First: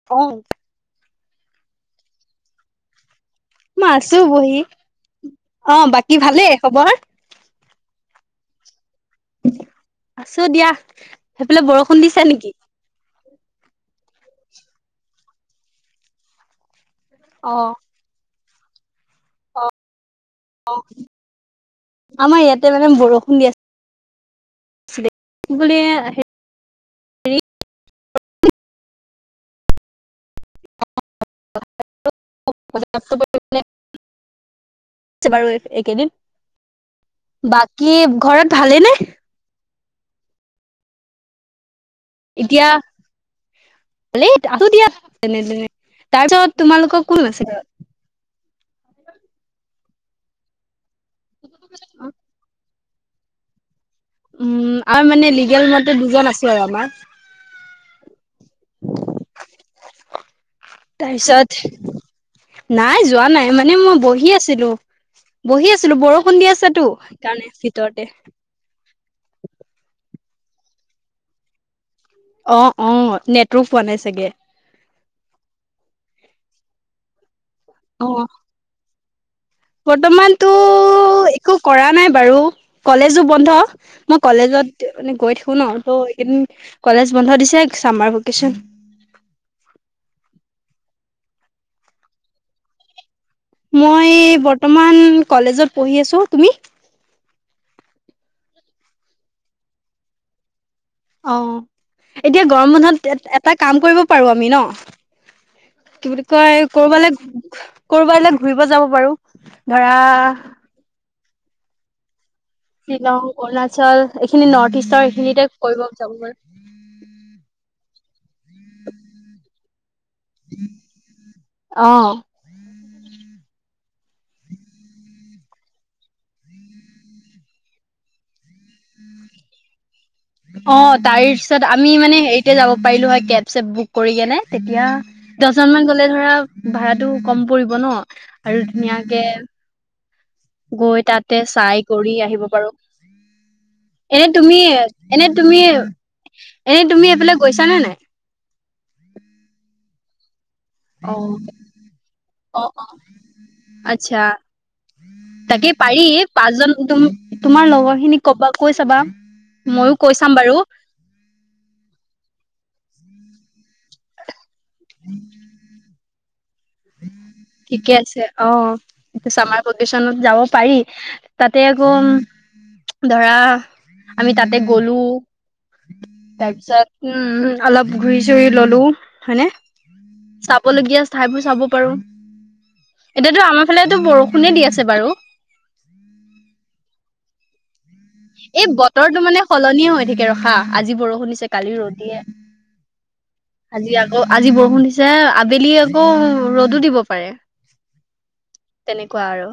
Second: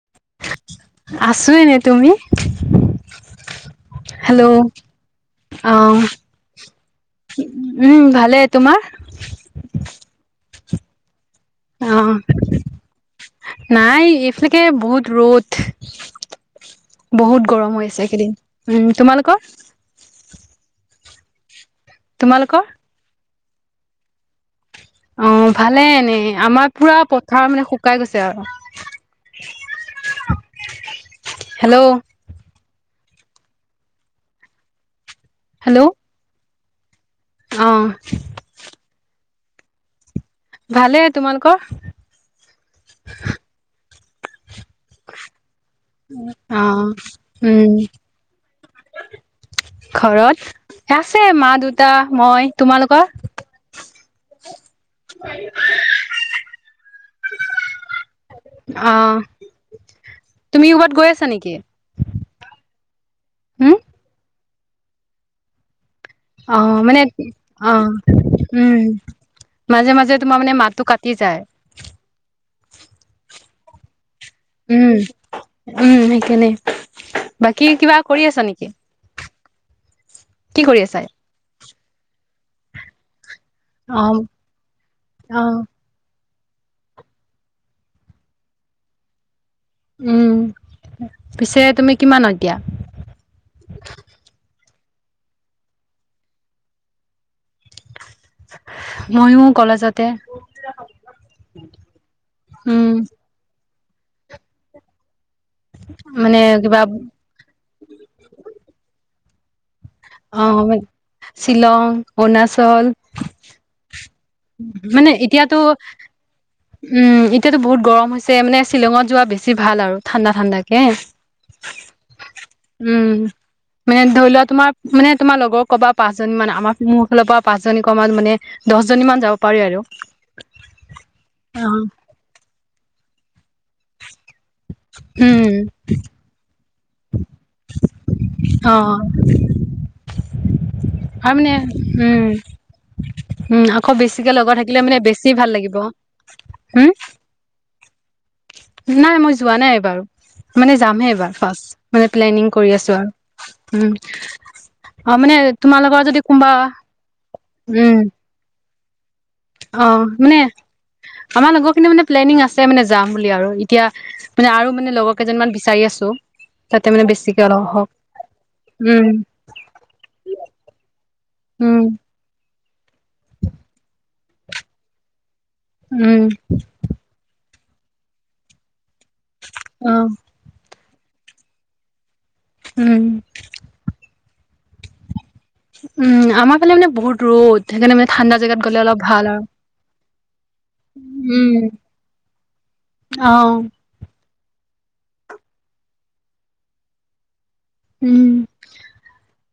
[unintelligible] আছোঁ এনেই, তুমি? মই আছোঁ হেল্ল' বহি, অ' বাকী ভালেই খবৰ? উম, ভালেই তোমাৰ? আছোঁ দিয়া, সেইফালে অ বৰষুণ দিছে নেকি? নাই, এইফালেকে বহুত ৰ'দ। বহুত অ গৰম হৈ আছে এইকেইদিন, উম, তোমালোকৰ অ', আমাৰ তোমালোকৰ ইয়াতে মানে বৰষুণ দি আছে। অ' বুলি ভালে এনে আমাৰ পুৰা পথাৰ মানে শুকাই গৈছে আৰু। হেল্ল'! [inaudible] বাৰু এই এই হেল্ল' কেইদিন। অ বাকী ঘৰত ভালেই নে? ভালেই, তোমালোকৰ? এতিয়া ভালেই আছোঁ দিয়া যেনেতেনে, অ তাৰপিছত তোমালোকৰ কোন আছে ঘৰত? উম ঘৰত, আছে মা, দেউতা, মই, তোমালোকৰ? উম, আমাৰ মানে লিগেল মতে দুজন আছোঁ আৰু আমাৰ। অ'। তুমি ক'ৰবাত গৈ আছা তাৰপিছত নেকি নাই যোৱা নাই মানে হম মই বহি আছিলোঁ, বহি আছিলোঁ, বৰ অ' মানে অ'। উম, মাজে মাজে তোমাৰ মানে মাতটো কাটি যায়। অ' অ' নেটৱৰ্ক পোৱা নাই চাগে। উম, উম, সেইকাৰণে, বাকী কিবা কৰি আছা নেকি? বৰ্তমান তো কি কৰি আছা? একো একো কৰা নাই বাৰু, কলেজো বন্ধ। অ মই কলেজত মানে গৈ অ থাকো ন ত' এইকেইদিন কলেজ বন্ধ দিছে চামাৰ ভেকেচন উম, পিছে তুমি কিমানত এতিয়া? মই বৰ্তমান কলেজত পঢ়ি আছোঁ, তুমি? মইয়ো কলেজতে অ', এতিয়া গৰম উম বন্ধত এটা কাম কৰিব পাৰো আমি ন? কি বুলি মানে কয় কিবা ক'ৰবালৈ ক'ৰবালৈ ঘুৰিব যাব পাৰো? ধৰা অ' আমি শ্বিলং অৰুণাচল শ্বিলং অৰুণাচল এইখিনি নৰ্থ ইষ্টৰ মানে এইখিনিতে এতিয়াতো কৰিব যাব উম, এতিয়াতো বহুত গৰম হৈছে, মানে শ্বিলঙত যোৱা বেছি ভাল আৰু ঠাণ্ডা ঠাণ্ডাকে। পাৰো অ উম, মানে ধৰি লোৱা তোমাৰ মানে তোমাৰ লগৰ ক'বা পাঁচজনী মান, আমাৰ মোৰ ফালৰ পৰা পাঁচজনী ক'ম মানে দহ জনী মান যাব পাৰি আৰু। অ' তাৰ পিছত অ আমি মানে হেৰিতে যাব পাৰিলো হয় কেব চেপ বুক কৰি কিনে। তেতিয়া উম দহজন মান গ'লে ধৰা ভাড়াটো ক'ম পৰিব ন? আৰু অ ধুনীয়াকে গৈ আৰু তাতে মানে চাই কৰি উম আহিব পাৰো। উম আকৌ এনে বেছিকে লগত তুমি থাকিলে মানে বেছি এনেই ভাল তুমি লাগিব এনেই হম তুমি এইফালে গৈছা নে নাই? নাই মই যোৱা নাই এবাৰো। মানে যামহে অ এইবাৰ ফাৰ্ষ্ট, মানে প্লেনিং অ কৰি অ আছো আৰু। আচ্ছা অ মানে তাকে তোমালোকৰ পাৰি, যদি কোনোবা পাঁচজন তোমাৰ তোমাৰ লগৰ উম খিনিক কবা কৈ চাবা। ময়ো অ', কৈ চাম মানে বাৰু আমাৰ লগৰখিনি মানে প্লেনিং আছে মানে যাম বুলি আৰু। এতিয়া মানে আৰু মানে লগৰ কেইজনীমান বিচাৰি আছো। তাতে মানে বেছিকে অলপ হওক ঠিকে আছে অ', উম চামাৰ ভেকেশ্যনত যাব পাৰি। তাতে উম আকৌ ধৰা আমি তাতে গ'লো, উম তাৰপিছত উম, অলপ ঘূৰি চুৰি ল'লো। হয়নে? অ'। বলগীয়া ঠাইবোৰ চাব পাৰো। উম এতিয়াতো আমাৰ ফালে বৰষুণে দি আছে বাৰু। উম, আমাৰ ফালে মানে বহুত ৰ'দ। সেইকাৰণে মানে ঠাণ্ডা জেগাত এই গ'লে অলপ বতৰটো ভাল মানে আৰু সলনিয়ে হৈ থাকে ৰখা। আজি বৰষুণ দিছে উম কালি অ ৰ'দিয়ে আজি আকৌ আজি বৰষুণ দিছে, আবেলি আকৌ ৰ'দো দিব পাৰে। উম, তেনেকুৱা আৰু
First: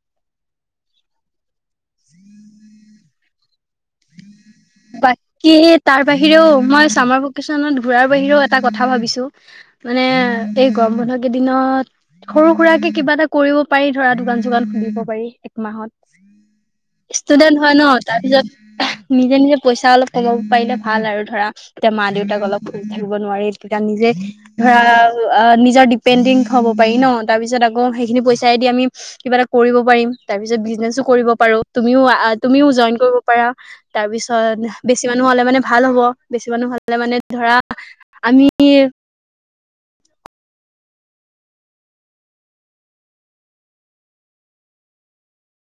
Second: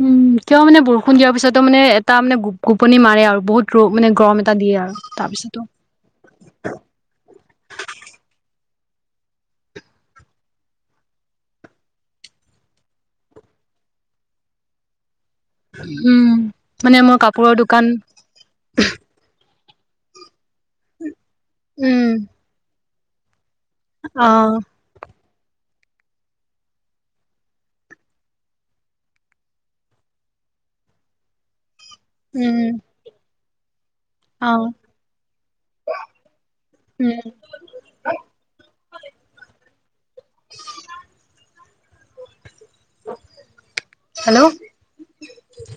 উম, কিয় মানে বৰষুণ দিয়াৰ পিছত ত' মানে এটা মানে গুপ গুপনি মাৰে আৰু বহুত ৰ' মানে গৰম এটা দিয়ে আৰু বাকী তাৰপিছতো তাৰ বাহিৰেও মই চামাৰ ভেকেশ্যচনত ঘূৰাৰ বাহিৰেও এটা কথা ভাবিছো। মানে এই গৰম বন্ধ কেইদিনত সৰু সুৰাৰাকে কিবা এটা কৰিব পাৰি, ধৰা দোকান চোকান খুলিব পাৰি। মাহত, উম মানে মোৰ কাপোৰৰ ষ্টুডেন্ট হয় দোকান ন, তাৰপিছত নিজে, নিজে পইচা অলপ কমাব পাৰিলে ভাল আৰু ধৰা, তে মা উম দেউতাক অলপ থাকিব নোৱাৰি তেতিয়া নিজে অ ধৰা নিজৰ ডিপেণ্ডিং হ'ব পাৰি ন, তাৰ পিছত আকৌ সেইখিনি পইচাই দি আমি কিবা এটা কৰিব পাৰিম। তাৰপিছত বিজনেছো কৰিব পাৰো। তুমিও তুমিও উম জইন কৰিব পাৰা। তাৰপিছত অ বেছি মানুহ হ'লে মানে ভাল হ'ব। বেছি মানুহ হ'লে মানে উম ধৰা আমি হেল্ল'?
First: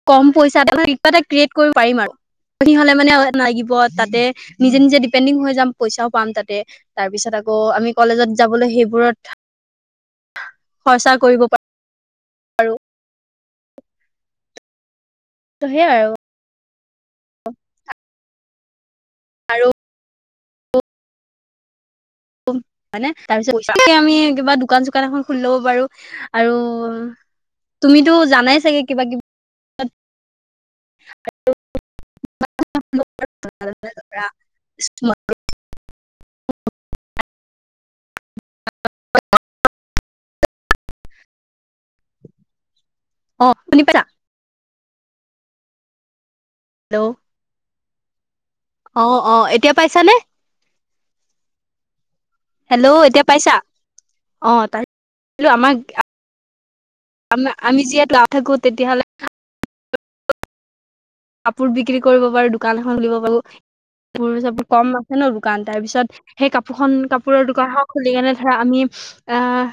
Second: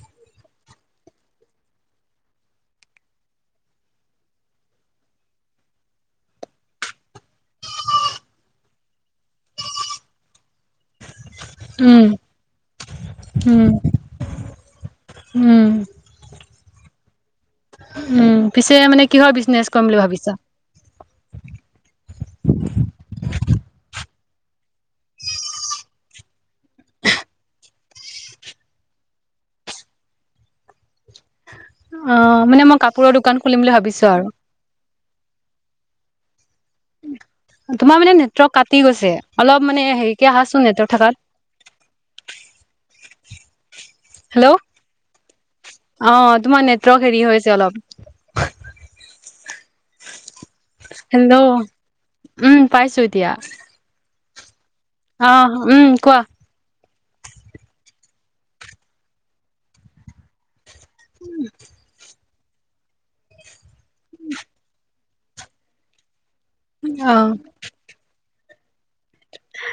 ক'ম পইচাটে কিবা এটা ক্ৰিয়েট কৰিব পাৰিম আৰু। কি হ'লে মানে লাগিব তাতে, নিজে নিজে ডিপেণ্ডিং হৈ যাম পইচাও পাম তাতে। তাৰপিছত আকৌ আমি কলেজত যাবলৈ সেইবোৰত খৰ্চা কৰিব পাৰ উম, উম, উম। ত, সে আৰু। উম, পিছে মানে কিহৰ বিজনেছ আৰু কৰিম বুলি ভাবিছা। হয়নে, তাৰপিছতে আমি কিবা দোকান, চোকান এখন খুলি ল'ব পাৰো। আৰু তুমিতো জানাই চাগে কিবা, কিবি অ, মানে মই কাপোৰৰ দোকান খুলিম বুলি ভাবিছো আৰু। তোমা তোমাৰ মানে নেটৱৰ্ক কাটি গৈছে অলপ মানে হেৰিকে আহাচোন নেটৱৰ্ক থাকাত। অ, শুনি পাইছা হেল্ল' অ, তোমাৰ নেটৱৰ্ক হেল্ল' হেৰি হৈছে অলপ। অ', অ', এতিয়া পাইছানে? হেল্ল' উম, পাইছো হেল্ল' এতিয়া। পাইছা অ, তাক [unintelligible] লো অ', আমাক উম, আ কোৱা আম, আমি যিয়ে তাত থাকো তেতিয়াহ'লে কাপোৰ বিক্ৰী কৰিব পাৰো, দোকান এখন খুলিব পাৰো, কাপোৰ চাপোৰ কম আছে ন, দোকান তাৰপিছত সেই কাপোৰ খন অ', কাপোৰৰ দোকান খন- খুলি কেনে ধৰা আমি আহ,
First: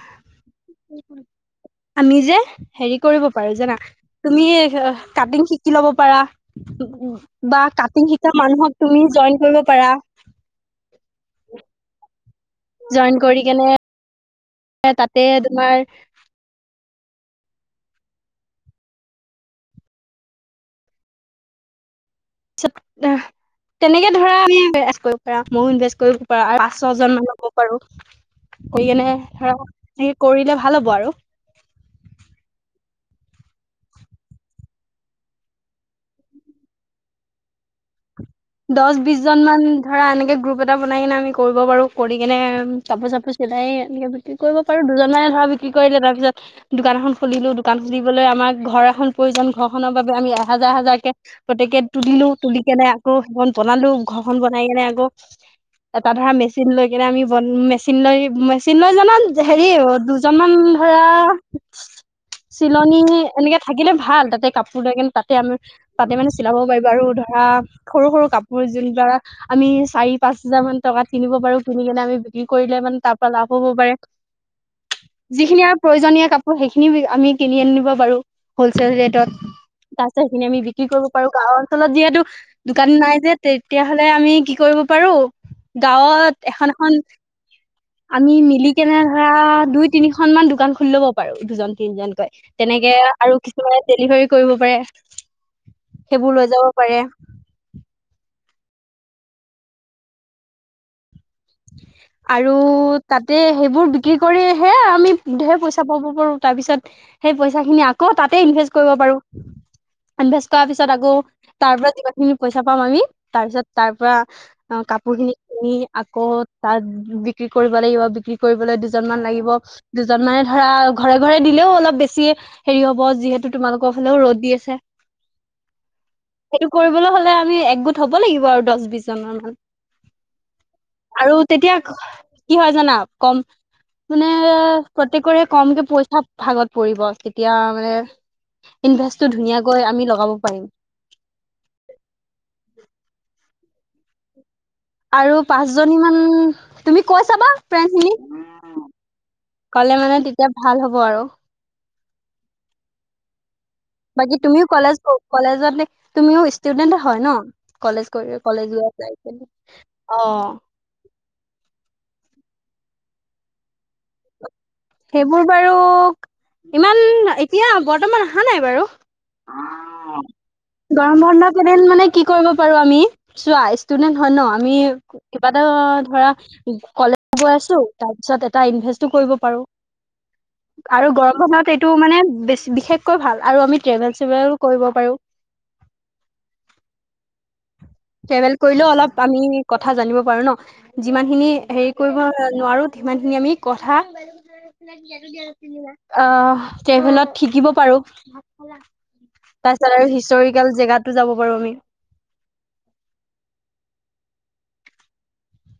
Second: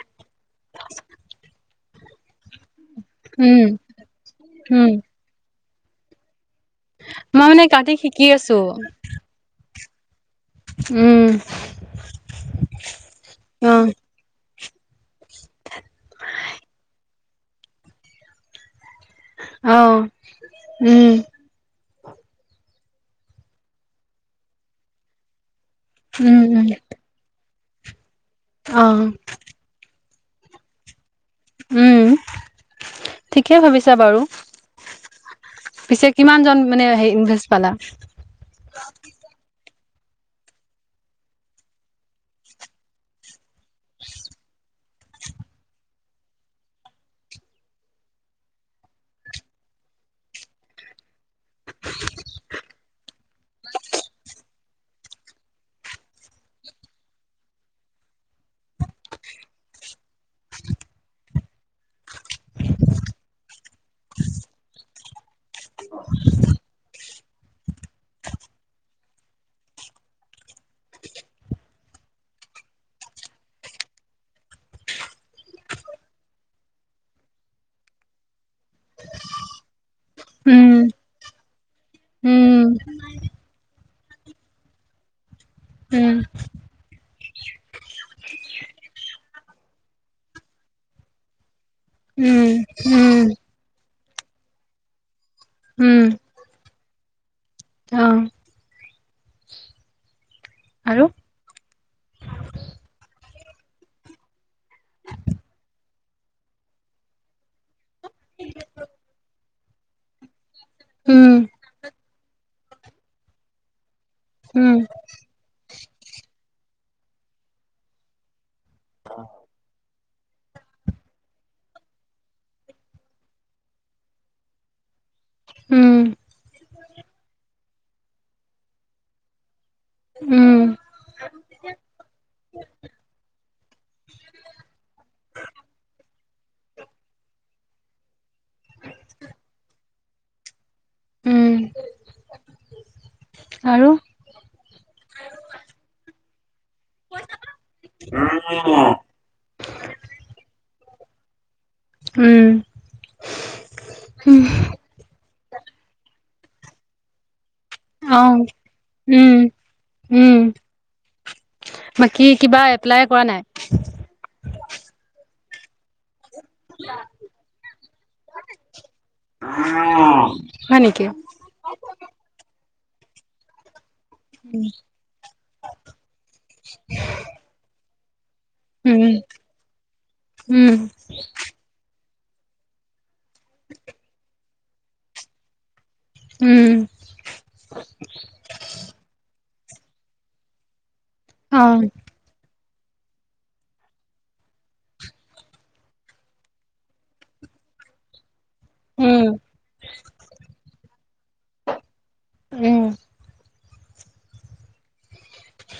আমি যে হেৰি কৰিব পাৰো উম, জানা তুমি এ উম, আ কাটিং শিকি ল'ব পাৰা। মই বা মানে কাটি কাটিং শিকি শিকা আছো মানুহক তুমি জইন কৰিব পাৰা। উম। জইন কৰি কেনে অ', তাতে তোমাৰ। অ', উম' পিছত তেনেকে ধৰা আমি ইভ কৰিব পাৰা মই ইনভেষ্ট কৰিব উম, পাৰা উম, পাছত দুজনমান লব পাৰো লৈ কেনে অ', ধৰা সে কৰিলে ভাল হ'ব আৰু। উম, ঠিকেই ভাবিছা বাৰু। পিছে কিমানজন মানে হেৰি ইনভেষ্ট পালা। দছ বিছজনমান ধৰি এনেকে গ্ৰুপ এটা বনাই আমি কৰিব পাৰোঁ কৰি কেনে কাপোৰ চাপোৰ বনাইয়ে এনেকে বিক্ৰী কৰিব পাৰোঁ দুজনমানে ধৰা বিক্ৰী কৰিলে, তাৰ পিছত দোকান এখন খুলিলোঁ দোকান খুলিবলৈ আমাক ঘৰ এখন প্ৰয়োজন ঘৰখনৰ বাবে আমি এহাজাৰ এহাজাৰ। প্ৰত্যেকে তুলিলো তুলি কেনে আকৌ সেইখন বনালো ঘৰখন বনাই কেনে আকৌ। এটা ধৰা মেচিন লৈ কেনে আমি বন মেচিন লৈ, মেচিন লৈ জনাত হেৰি দুজ জনমান ধৰা। চিলনি এনেকে থাকিলে ভাল তাতে কাপোৰ লৈ কেনে তাতে আমি তাতে মানে চিলাব পাৰিব আৰু ধৰা সৰু সৰু কাপোৰ যোন ধৰা আমি চাৰি-পাঁচ হাজাৰমান টকাত কিনিব পাৰোঁ কিনি কেনে আমি বিক্ৰী কৰিলে তাৰ পৰা লাভ হ'ব পাৰে। [inaudible] যিখিনি আৰু প্ৰয়োজনীয় কাপোৰ, সেইখিনি আমি কিনি আনিব পাৰো হোলচেল ৰেটত। তাৰ পিছত সেখিনি আমি উম, বিক্ৰী কৰিব পাৰোঁ, গাঁৱৰ অঞ্চলত যিহেতু উম, দোকান নাই যে তেতিয়া হ'লে আমি কি কৰিব পাৰোঁ উম, গাঁৱত এখন এখন আমি মিলি কেনে ধৰা দুই তিনিখনমান দোকান খুলি ল'ব পাৰোঁ, দুজন তিনিজনকৈ উম, তেনেকে উম, আৰু কিছুমানে ডেলিভাৰী কৰিব পাৰে উম, সেইবোৰ লৈ যাব পাৰে। [unintelligible] অ', আৰু আৰু তাতে সেইবোৰ বিক্ৰী কৰিয়েই হেয়ে আমি ঢেৰ পইচা পাব পাৰোঁ তাৰ পিছত সেই পইচাখিনি আকৌ তাতেই ইনভেষ্ট কৰিব পাৰোঁ। ইনভেষ্ট কৰাৰ পিছত আকৌ উম, তাৰ পৰা যিমানখিনি পইচা পাওঁ আমি, তাৰ পিছত তাৰ পৰা। উম, অ, কাপোৰ খিনি কিনি, আকৌ তাত বিক্ৰী কৰিব লাগিব, বিক্ৰী কৰিবলৈ দুজনমান লাগিব। দুজনমানে ধৰা, ঘৰে-ঘৰে দিলেও অলপ বেছি হ'ব হেৰি হ'ব, যিহেতু তোমাৰ লোকৰ ফালেও ৰ'দ দি আছে। উম, সেইটো কৰিবলৈ হ'লে আমি একগোট হ'ব লাগিব, আৰু দহ বিছজনমান। উম, আৰু তেতিয়া কি হয় জানা, কম মানে, প্ৰত্যেকৰে কমকৈ পইচা ভাগত পৰিব, তেতিয়া মানে ইনভেষ্টটো ধুনীয়াকৈ আমি লগাব পাৰিম। উম, আৰু! আৰু পাঁচজনীমান তুমি কৈ চাবা, ফ্ৰেণ্ড খিনি। অ'। ক'লে মানে তেতিয়া ভাল হ'ব আৰু। উম। বাকী তুমিও কলেজ, কলেজতেই, তুমি ষ্টুডেণ্টেই হয় ন! কলেজ কৰি, অ', কলেজ উম, [unintelligible] অ। উম, বাকী, কিবা এপ্লাই কৰা নাই? সেইবোৰ বাৰু, ইমান বৰ্তমান এতিয়া অহা নাই বাৰু! হয় নেকি? গৰম বন্ধ কিদিন মানে কি কৰিব পাৰো আমি, চোৱা, ষ্টুডেন্ট হয় ন, আমি কিবা এটা ধৰা, কলেজতো আছোঁ, তাৰ পিছত এটা উম, ইনভেষ্টো কৰিব পাৰোঁ। উম, আৰু গৰম বন্ধত এইটো মানে বিশেষকৈ ভাল, আৰু আমি ট্ৰেভেল-ছেভেলো কৰিব পাৰোঁ। উম। ট্ৰেভেল কৰিলেও অলপ আমি কথাবোৰ জানিবও পাৰোঁ ন! যিমানখিনি অ', হেৰি কৰিব নোৱাৰোঁ সিমানখিনি আমি কথা আহ, ট্ৰেভেলত শিকিব পাৰো। উম, তাৰ পিছত আৰু হিষ্টৰিকেল জেগাতো যাব পাৰোঁ আমি। উম।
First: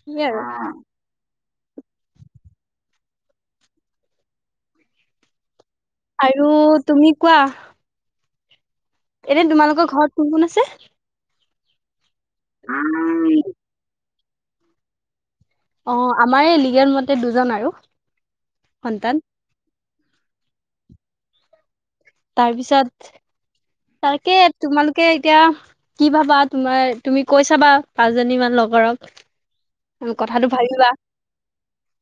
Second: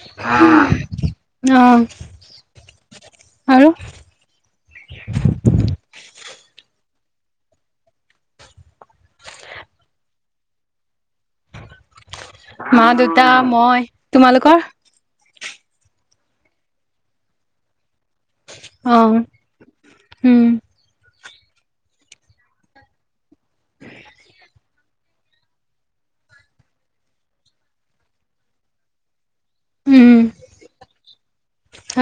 সেইয়ে আৰু অ', আৰু! আৰু তুমি কোৱা? এনে তোমালোকৰ ঘৰত কোন কোন আছে? মা, দেউতা, মই। তোমালোকৰ? অ', আমাৰ এই লিগেল মতে দুজন আৰু। সন্তান অ', উম। তাৰপিছত, তাকে, তোমালোকে এতিয়া কি ভাবা? তোমাৰ, তুমি কৈ চাবা, পাঁচজনী মান লগৰক। উম, কথাটো ভাবিবা।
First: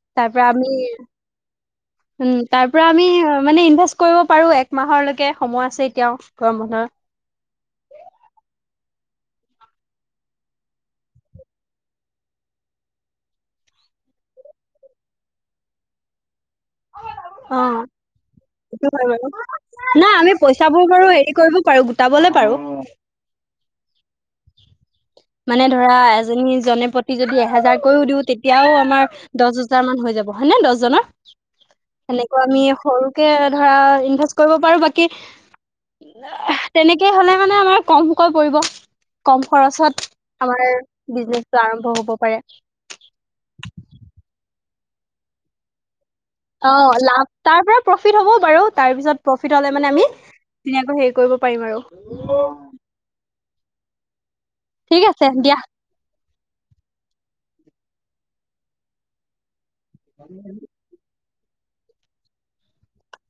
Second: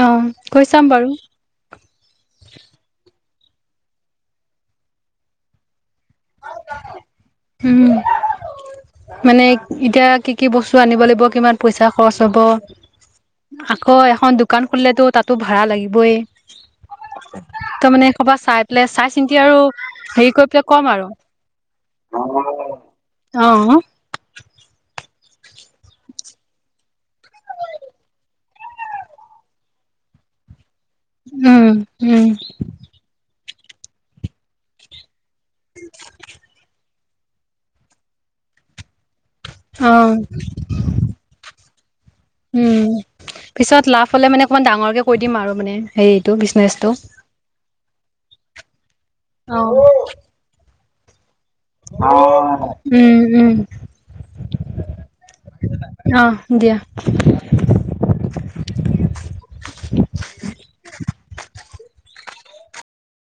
অ', তাৰ পৰা কৈ আমি চাম বাৰু। উম, তাৰ পৰা আমি মানে ইনভেষ্ট কৰিব পাৰো। এক মাহৰলৈকে সময় আছে এতিয়াও গৰম বন্ধৰ। উম। মানে এতিয়া কি কি বস্তু আনিব লাগিব, কিমান পইচা খৰচ হ'ব। আকৌ এখন দোকান খুলিলেতো তাতো ভাড়া লাগিবই। অ', তাৰ মানে [unintelligible] চাই সেইটো পেলাই হয় বাৰু। চাই-চিন্তি আৰু নাই আমি হেৰি কৰি পেলাই পইচাবোৰ কম বাৰু আৰু। হেৰি কৰিব পাৰো, গোটাবলে পাৰো। অ', মানে ধৰা, এজনী জনে প্ৰতি যদি এহেজাৰকৈও দিওঁ তেতিয়াও আমাৰ দহ হাজাৰ মান হৈ যাব হয় নে দহজনৰ? উম। উম, সেনেকুৱা আমি সৰুকে ধৰা ইনভেষ্ট কৰিব পাৰোঁ বাকী তেনে কে হ'লে মানে আমাৰ কমকৈ পৰিব। কম খৰচত অ'। আমাৰ বিজনেচটো আৰম্ভ হ'ব পাৰে। উম পিছত লাভ হ'লে মানে অকমান ডাঙৰকে কৈ দিম আৰু মানে। সেইটো বিচ অ', লাভ তাৰ পৰা প্ৰফিট হ'ব বাৰু তাৰপিছত প্ৰফিট অ হ'লে মানে আমি ধুনিয়াকৈ হেৰি কৰিব পাৰিম আৰু। অ', উম, উম। ঠিক আছে দিয়া। অ', দিয়া। [inaudible]